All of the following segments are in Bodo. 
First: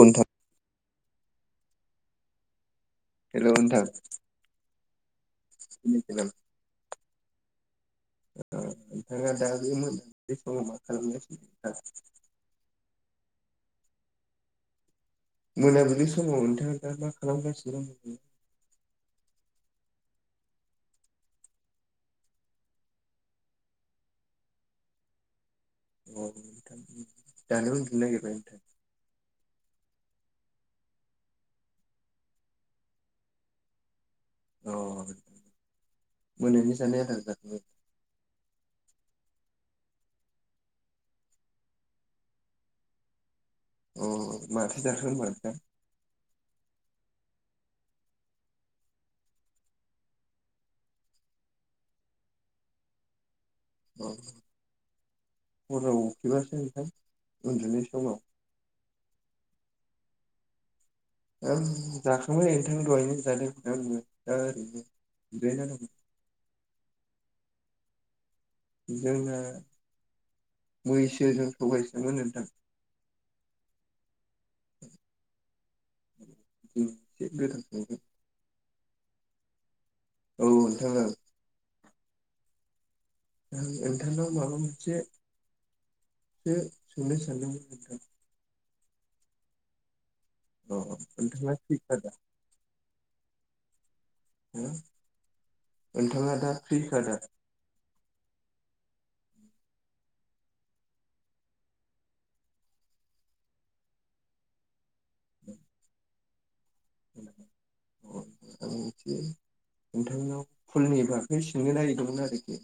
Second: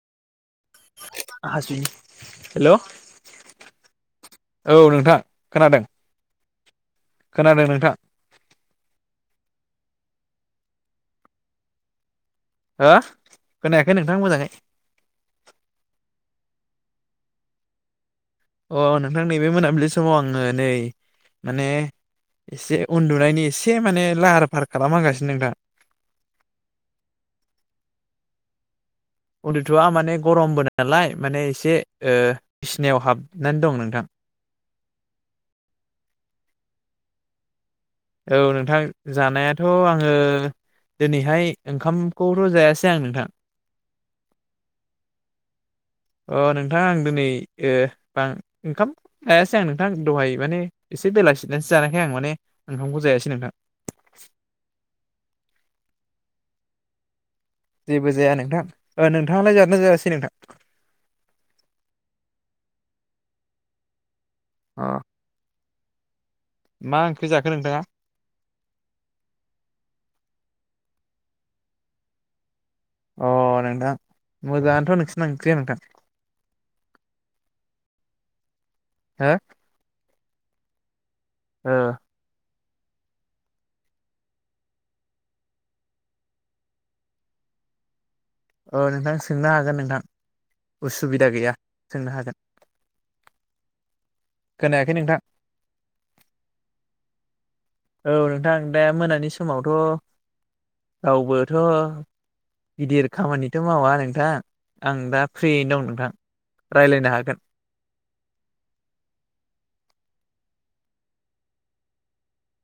नोंथां। आसि हेल' हेल' नोंथां। नोंथां खोनादों खोनादों नोंथां। नोंथाङा दा बे समाव मा खालामगासिनो नोंथाङा। हा खोनायाखै नोंथां मोजाङै। मोनाबिलि समाव नोंथाङा दा मा खालामगासिनो दं। अ नोंथां नैबे मोनाबिलि समाव आङो नै माने एसे उन्दुनायनि एसे माने लाहार फाहार खालामहांगासिनो दं दा। औ नोंथां दानो उन्दु नागिरबाय नोंथां। उन्दुथ'आ माने गरमबो नालाय माने एसे बिसिनायाव हाबनानै दं नोंथां। अ मोनानि जानाय आदार जाबाय औ नोंथां जानायाथ' आङो। दिनैहाय ओंखामखौथ' जायासै आं नोंथां। अ माथो जाखो होनबा नोंथां। अ नोंथाङा आं दिनै ए आं ओंखाम जायासै आं नोंथां दहाय माने एसे बेलासि सेसो जानायखाय माने ओंखामखौ जायासै नोंथां। अ हराव उखैब्लासो नोंथां। उन्दुनाय जेबो समाव जाया नोंथां नोंथाङालाय जादोना जायासै नोंथां। जाखांबाय नोंथां दहायनो जादों होनना बुङो दा ओरैनो अ जिरायना दं। मा ओंख्रि जाखो नोंथाङा? जोंना मैसो जों सबायजोंमोन नोंथां। अ नोंथां मोजाङानोथ' नोंसोरना ओंख्रिया नोंथां। दिनै एसे गोथाव संदों हा औ नोंथां औ। [unintelligible] नोंथांखौ माबा मोनसे [unintelligible] औ नोंथां सोंनो हागोन नोंथां। अ उसुबिदा नोंथाङा गैया फ्रिखादा सोंनो हागोन। हो खोनायाखै नोंथां नोंथाङा दा फ्रि खाडा औ नोंथां दा मोनानि समावथ' रावबोथ'। गिदिर खामानिथ' मावा नोंथां आं दा फ्रियैनो दं नोंथां। रायलायनो हागोन [unintelligible] नोंनाव फुलनि बागै सोंनो नागिरदोंमोन आरोखि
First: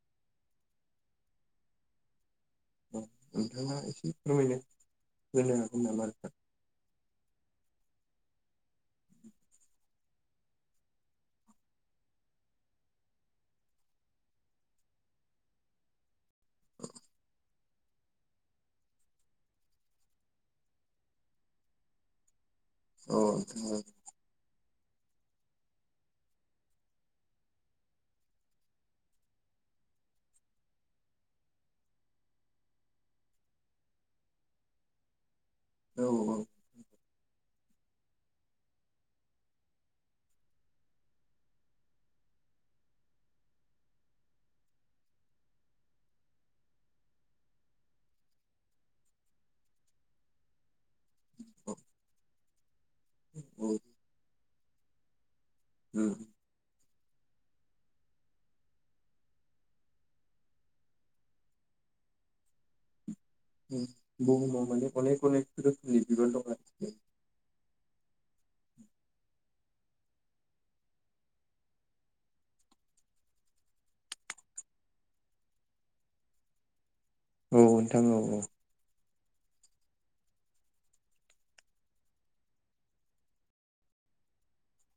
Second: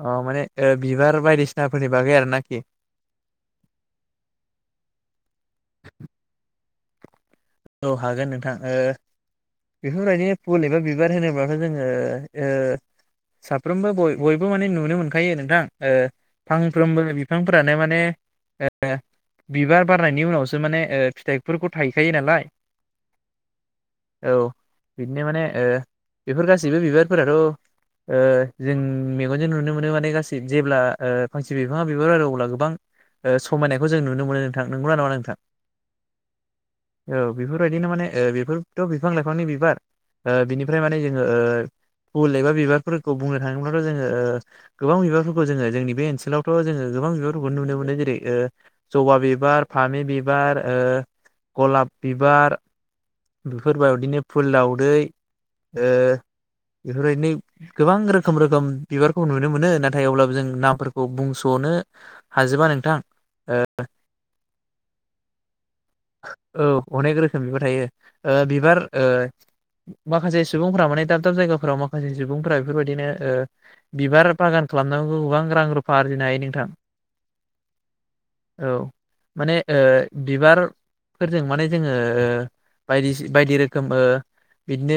अ माने बिबार बायदिसिनाफोरनि बागै आरो नाखि औ नोंथाङा एसे फोरमायनो होनो हागोन नामा नोंथां। औ हागोन नोंथां। बेफोरबायदिनो फुल एबा बिबार होनोब्लाथ' जोङो। साफ्रोमबो बयबो माने नुनो मोनखायो नोंथां फांफ्रोमबो बिफांफोरानो माने बिबार बारनायनि उनावसो माने फिथाइफोरखौ थाहैखायो नालाय। औ औ बिदिनो माने बेफोर गासैबो बिबारफोराथ' ओ जों मेगनजों नुनो मोनो माने गासै जेब्ला फांसे बिफाङा बिबार आरो अब्ला गोबां ओ समायनायखौ जों नुनो मोनो नोंथां नंगौना नाङा नोंथां? औ औ औ बेफोरबायदिनो माने ओ बेफोरथ' बिफां लाइफांनि बिबार बिनिफ्राय माने जोङो ओ फुल एबा बिबारफोरखौ बुंनो थाङोब्लाथ' जोङो ओ गोबां बिबारफोरखौ जोङो जोंनि बे ओनसोलावथ' जोङो गोबां बिबारफोरखौ नुनो मोनो जेरै ओ जबा बिबार फामि बिबार औ गलाब बिबार औ बेफोरबायदिनो फुल दावदै ओ उम बेफोरबायदिनो गोबां रोखोम रोखोम बिबारखौ नुनो मोनो नाथाय अब्लाबो जों नामफोरखौ बुंस'नो हाजोबा नोंथां बुहुमाव माने अनेक अनेक रोखोमनि बिबार दं औ आरोखि अनेक रोखोम बिबार थायो ओ बिबार ओ माखासे सुबुंफ्रा माने दाब दाब जायगाफोराव माखासे सुबुंफोरा बेफोरबायदिनो ओ बिबार बागान खालामनांगौ गोबां रां रुफा आरजिनो हायो नोंथां औ नोंथां औ औ माने ओ बिबार फोरजों माने जोङो ओ बायदिसि बायदि रोखोम ओ बिदिनो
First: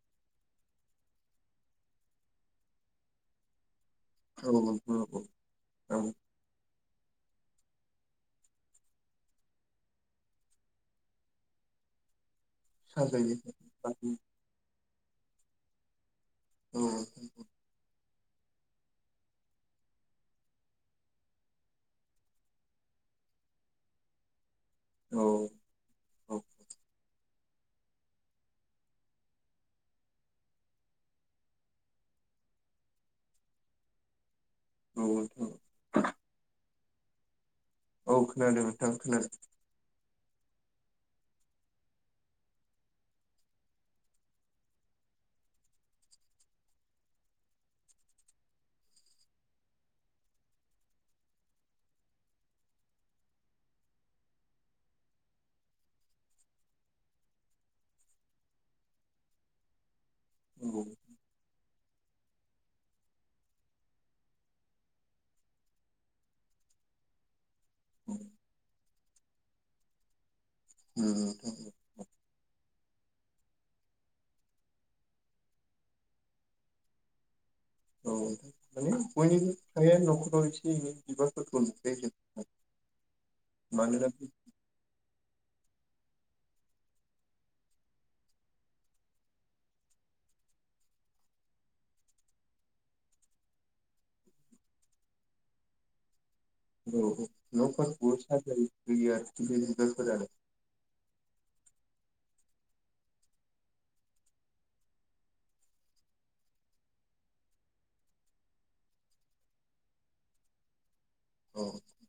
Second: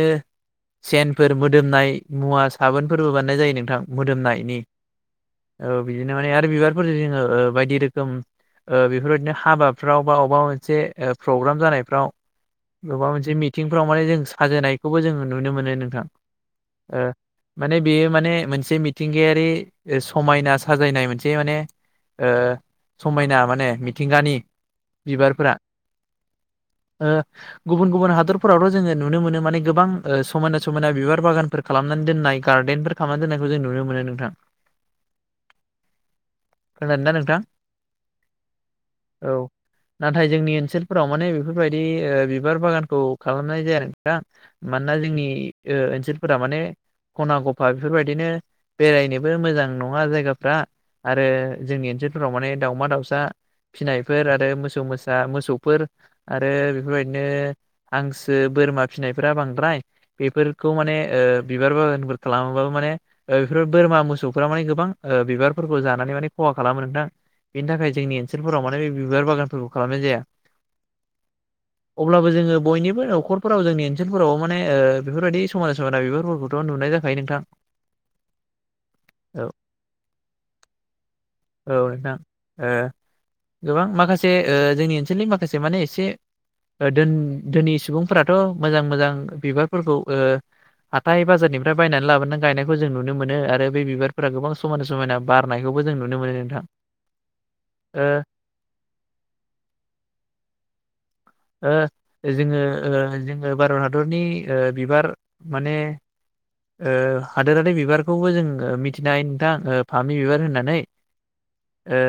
सेनफोर मोदोमनाय मुवा साबोनफोरबो बानायनाय जायो नोंथां मोदोमनायनि औ औ औ औ बिदिनो माने आरो बिबारफोरजों जोङो बायदि रोखोम ओ बेफोरबायदिनो हाबाफ्राव बा बबेबा मोनसे प्रग्राम जानायफ्राव गोबा मोनसे साजायो मिथिंफ्राव औ माने जों साजायनायखौबो जों नुनो मोनो नोंथां औ माने बेयो माने मोनसे मिथिंगायारि समायना साजायनाय मोनसे माने ओ समायना माने मिथिंगानि बिबारफोरा औ ओ गुबुन गुबुन हादरफोरावथ' जोङो नुनो मोनो माने गोबां समायना समायना बिबार बागानफोर खालामनानै दोन दोन्नाय गार्दडेनफोर खालामनानै दोननायखौ जों नुनो मोनो नोंथां औ औ खोनादों दा नोंथां? औ खोनादों नोंथां औ खोनादों नाथाय जोंनि ओ सोरफोराव माने बेफोरबायदि ओ बिबार बागानखौ खालामनाय जाया नोंथां मानोना जोंनि ओनसोलफोरा माने खना गफा बेफोरबायदिनो बेरायनोबो मोजां नङा जायगाफ्रा आरो जोंनि ओनसोलफोराव माने दाावमा दाउसा फिनायफोर आरो मोसौ मोसा मोसौ फोर आरो बेफोरबायदिनो हांसो बोरमा फिसिनायफोरा बांद्राय बेफोरखौ नंगौ माने ओ बिबार बागान खालामोबाबो माने बेफोर बोरमा मोसौफोरा माने गोबां बिबारफोरखौ जानानै माने खहा खालामो नोंथां बेनि थाखाय जोंनि ओनसोलफोराव माने बे बिबार बागानफोरखौ खालामनाय जाया औ नोंथां‌ औ अब्लाबो जोङो बयनिबो नखरफोराव जोंनि ओनसोलफोराव माने बेफोरबायाददि समायना समायना बेफोरफोरखौथ' नुनाय जाखायो नोंथां औ माने औ बयनिबो फ्रायानो न'खराव एसे एनै बिबारफोरखौ औ नुखायो नोंथां जों ओ गोबां मानोना माखासे जोंनि ओनसोलनि माखासे माने एसे दोन-दोनि सुबुंफोराथ' मोजां मोजां बिबारफोरखौ हाथाय बाजारनिफ्राय बायनानै लाबोनानै गायनायखौ जों नुनो मोनो आरो बे बिबारफोरा गोबां समायना समायना बारनायखौ जों नुनो मोनो नों [unintelligible] ओ। जोङो ओ जोङो भारत हादरनि ओ बिबार माने ओ हादोरारि बिबारखौबो जों मिथिनो हायो नोंथां फामि बिबार होननानै। औ ओ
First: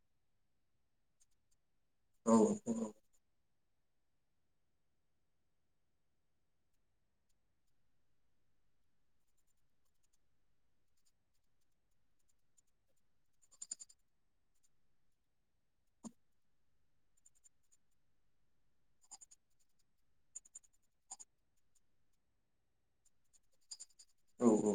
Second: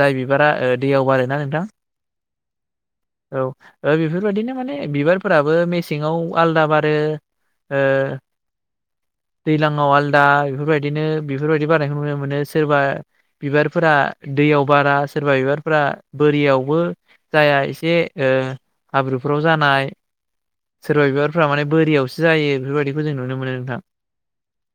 जाय बिबारा ओ दैयाव बारोना नोंथां? औ-औ। औ ओ बेफोरबायदिनो माने बिबारफोराबो मेसेंआव आलदा बारो। ओ [inaudible] दैलज्लांआव आलदा बेफोरबायदिनो-बेफोरबायदि बारनायखौ नुनो मोनो सोरबा बिबारफोरा दैयाव बारा सोरबा बिबारफ्रा बोरियावबो जायाहा एसे ओ हाब्रुफ्राव जानाय सोरबा बिबारफ्रा माने बोरियावसो जायो बेफोरबायदिखौ जों नुनो मोनो नोंथां। औ-औ।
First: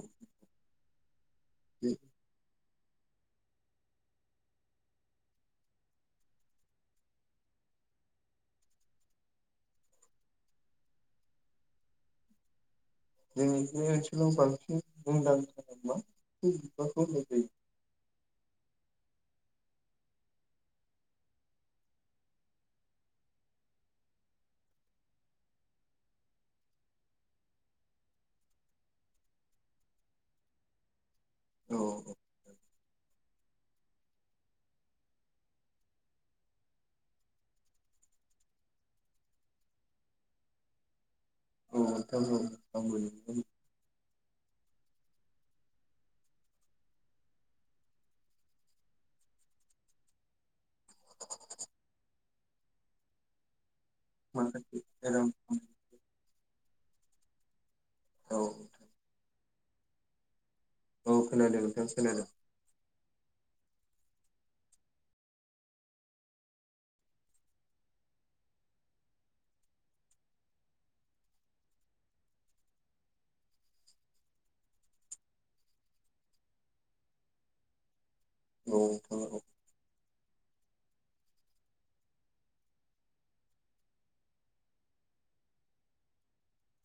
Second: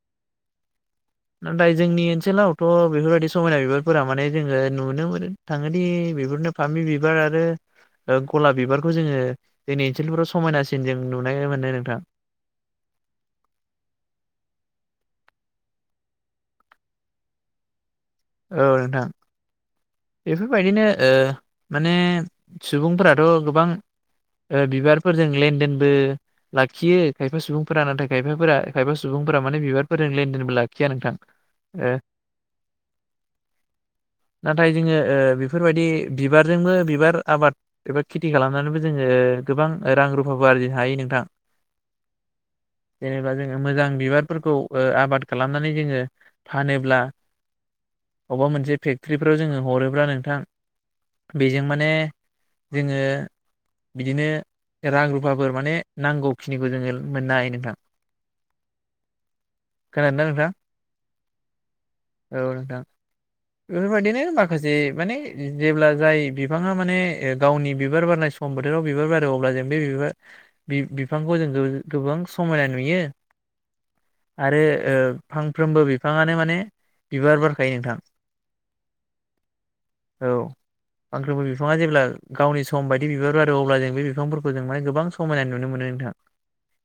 नाथाय जोंनि ओनसोलावथ' बेफोरबायादि समायना बिबारफोरा माने जोङो नुनो मोनो थाङोदि बेफोरनो फामि बिबार आरो ओ गलाब बिबारखौ जोङो जोंनि ओनसोलफोराव समायनासिन जों नुनाय मोननाय नोंथां। जोंनि बे ओनसोलाव बांसिन मुंदांखा मा [unintelligible] बिबार बारनाय थायो। औ नोंथां। बेफोरबायदिनो ओ माने सुबुंफोराथ' गोबां ओ बिबारफोरजों लेनदेनबो लाखियो खायफा सुबुंफोरा नाथाय खायफाफोरा खायफा सुबुं फोरा माने बिबारफोरजों लेनदेनबो लाखिया नोंथां। औ नाथाय जोङो ओ बेफोरबायदि बिबारजोंबो बिबार आबाद एबा खेति खालामनानैबो जोङो गो बां रां रुफा आरजिनो हायो नोंथां। औ नोंथां औ आंबो जेनेबा नुदों जो मोजां बिबार फोरखौ ओ आबाद खालामनानै जोङो फानोब्ला अबेबा मोनसे फेक्टरि फोराव जोङो हरोब्ला नोंथां बेजों माने जोङो बिदिनो रां रुफाफोर माने नांगौखिनिखौ जोङो मोननो हायो नोंथां। औ। खोनादोना नोंथां? औ खोनादों नोंथां खोनादों। औ नोंथां बेफोरबायदिनो माखासे माने जेब्ला जाय बिफाङा माने गावनि बिबार बारनाय सम बोथोराव बिबार बारो अब्ला जों बे बिबार बि-बिफांखौ जों गो-गोबां समायना नुयो। [inaudible] आरो ओ फांफ्रोमबो बिफाङानो माने बिबार बारखायो नोंथां। औ थां। औ। आंखोबो बिफाङा जेब्ला गावनि सम बायदि बिबार बारो अब्ला जों बे बिफांफोरखौ जों माने गोबां समायना नुनो मोनो। नोंथां।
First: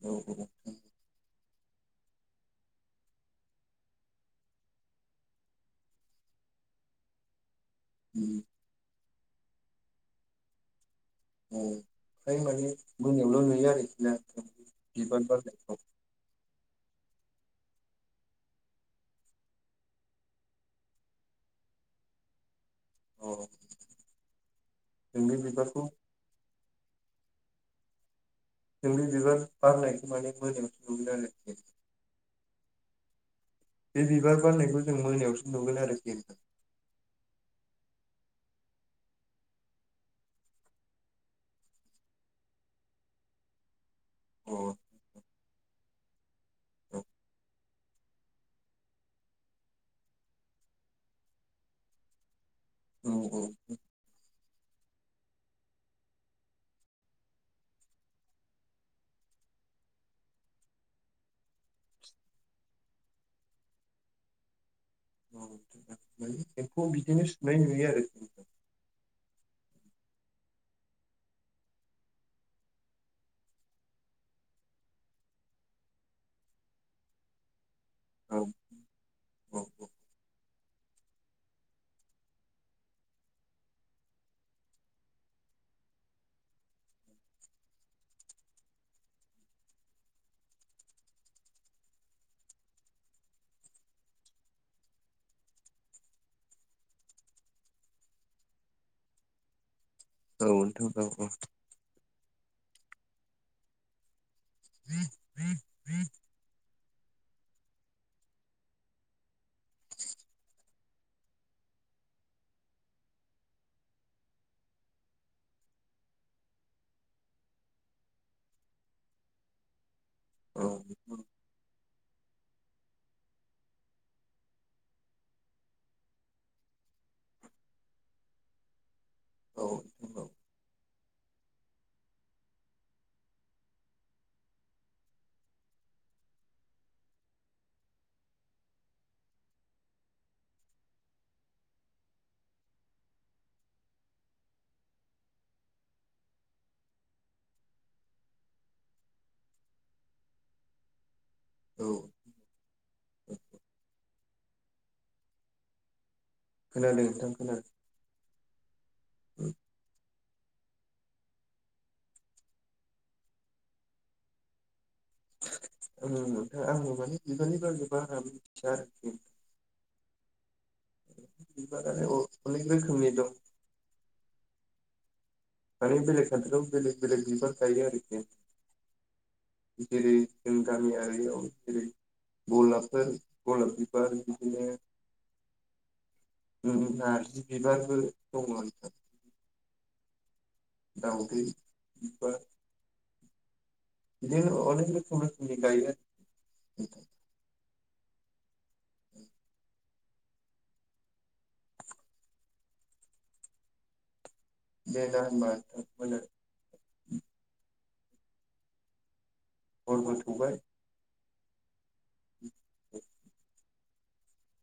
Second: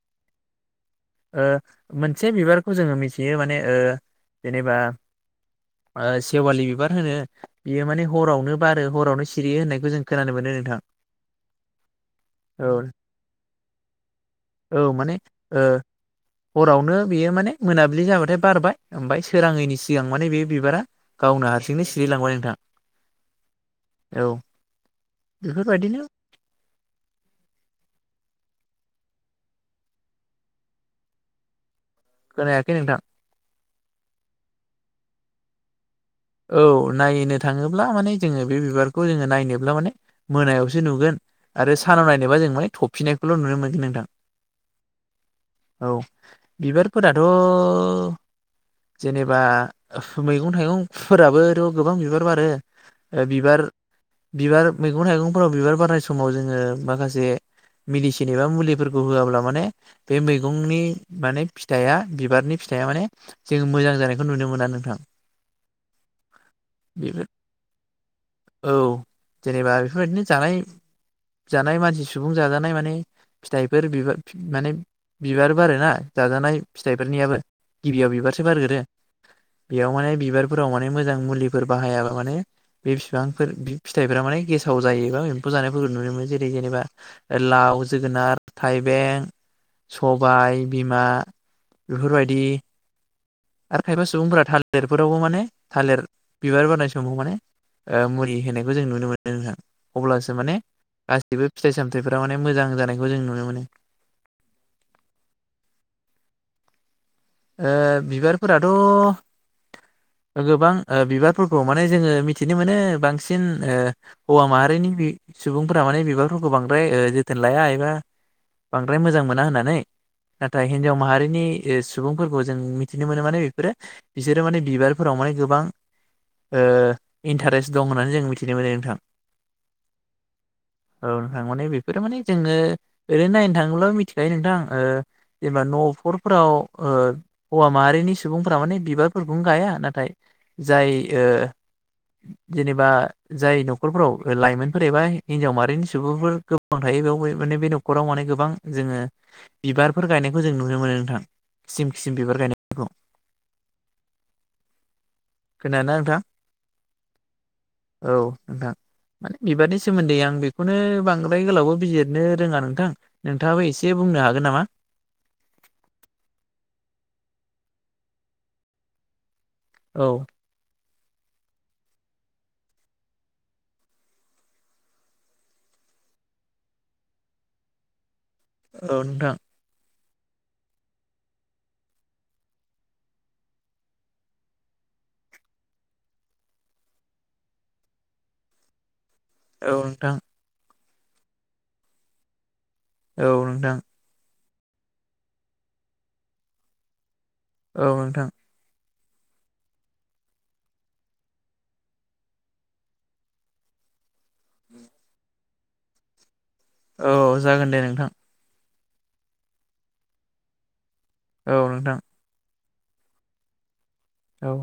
औ। ओ मोनसे बिबारखौ जोङो मिथियो माने ओ जेनेबा [inaudible] ओ सेवालि बिबार होनो बियो माने औ हरावनो बारो हरावनो सि रियो होननायखौ जों खोनानो मोनो नोंथां। औ ओमफ्राय माने औ मोनायावल' नुयो आरो इदि ना? औ माने बिबार ओ बारनायखौ हरावनो बेयो माने मोनाबिलि जाबाथाय बारबाय ओमफ्राय सोराङैनि सिगां माने बे बिबारा गावनो हारसिंनो सिरिलांबाय अ नोंथां। औ जोंनि बिबारखौ बेफोरबायदिनो नोंनि बिबार बारनायखो माने मोनायाव नुयोआरो। खोनायाखै नोंथां। बे बिबार गारनायखौ जों मोनायावसो नुगोन आरोखि। नोंथां औ नायनो थाङोब्ला माने जोङो बे बिबारखौ जोङो नायनोब्ला माने मोनायावसो नुगोन। आरो सानाव नायनोबा जों माने थफिननायखौल' नुनो मोनगोन नोंथां। [inaudible] औ। बिबारफोराथ' जेनेबा मैगं थाइगंफोराबोथ' गोबां बिबार बारो। औ औ। बिबार बिबार मैगं थाइगंफोराव बिबार बारनाय समाव जोङो माखासे मिडिसिन एबा मुलिफोरखौ होआब्ला माने बे मैगंनि माने फिथाइया बिबारनि फि थाइया माने जों मोजां जानायखौ नुनो मोना नोंथां। औ एम्फौ बिदिनो बेफोर सुनाय नुयो आरो। औ जेनेबा बेफोरबायदिनो जानाय जानाय मानसि सुबुं जाजानाय माने फिथाइफोर बिबा माने बिबार बारोना जाजानाय फिथाइफोरनियाबो। गिबियाव बिबारसो औ बारगोरो। औ बेयाव माने बिबार फोराव माने मोजां मुलिफोर बाहायाबा माने बे फिफांफोर फि-फिथाइफोरा गेसाव बा एम जानायफोरखौ नुनो मोनो। जेरै जेनेबा लाव, जोगोनार, थाइबें, सबाय बिमा बेफोरबायदि आरो खायफा सुबुंफोरा थालेरफोरावबो माने थालेर बिबार बारनाय समाव माने ओ मुरि होनायखौ जों नुनो मोनो नोंथां। अब्लासो औ माने नोंथां औ औ गासिबो फिथाइ सामथायाइफोरा माने मोजां जानायखौ जों नुनो मोनो। [inaudible] ओ बिबारफोराथ' [inaudible] गोबां ओ बिबारफोरखौ माने जोङो मिथिनो मोनो बांसिन ओ हौवा माहारिनि बि सुबुंफोरा माने बिबारफोरखौ बांद्राय ओ जोथोन लाया एबा बांद्राय मोजां मोना होननानै। औ नाथाय हिनजाव नोंथां माहारिनि ओ सु बुंफोरखौ जों मिथिनो मोनो माने बेफोरो बिसोरो माने बिबारफोराव माने गोबां ओ इन्थारेस दं होननानै जों मिथिनो मोनो नोंथां। औ नंगौ। औ नोंथां। माने बेफोरो माने जोङो ओरैनो नायनो थाङोब्ला मिथिखायो नोंथां जेनबा न' अफरफोराव ओ हौवा माहारिनि सुबुंफोरा माने बिबारफोरखौनो गाया। नाथाय जाय ओ जेनेबा जाय न'खरफोराव लाइमोनफोर एबा हिनजाव माहारिनि सुबुंफोर गोबां थायो बेयाव माने बे न'खराव माने गोबां जोङो बिबारफोर गायनायखौ जों नुनो मोनो नोंथां। खिसिम औ खिसिम बिबार गायनायफोरखौ। खोनादोंना नोंथां? खोनादों नोंथां खोनादों औ नोंथां। माने बिबारनि सोमोन्दै आं बेखौनो बांद्राय गोलावबो बिजिरनो रोङा नोंथां। नोंथाङाबो एसे बुंनो हागोन नामा? आङो नोंथां माने बिबारनि बागै बारा मिथिया आरोखि। औ। बिबारालाय अ-अनेक रोखोमनि दं। माने बेलेग [unintelligible] बेलेग बेलेग बिबार गायो आरोखि। औ नोंथां। जेरै जों गामियारियाव जेरै गलाबफोर, गलाब बिबार बिदिनो नारजि बिबारबो दङ नोंथां। औथट नोंथां। दाउदै बिबार। औ नोंथां। [unintelligible] अनेख रोखोम रोखोमनि गायो [unintelligible] औ नोंथां [inaudible] [unintelligible] औ जागोन दे नोंथां। हरबो थौबाय। औ नोंथां। औ। औ।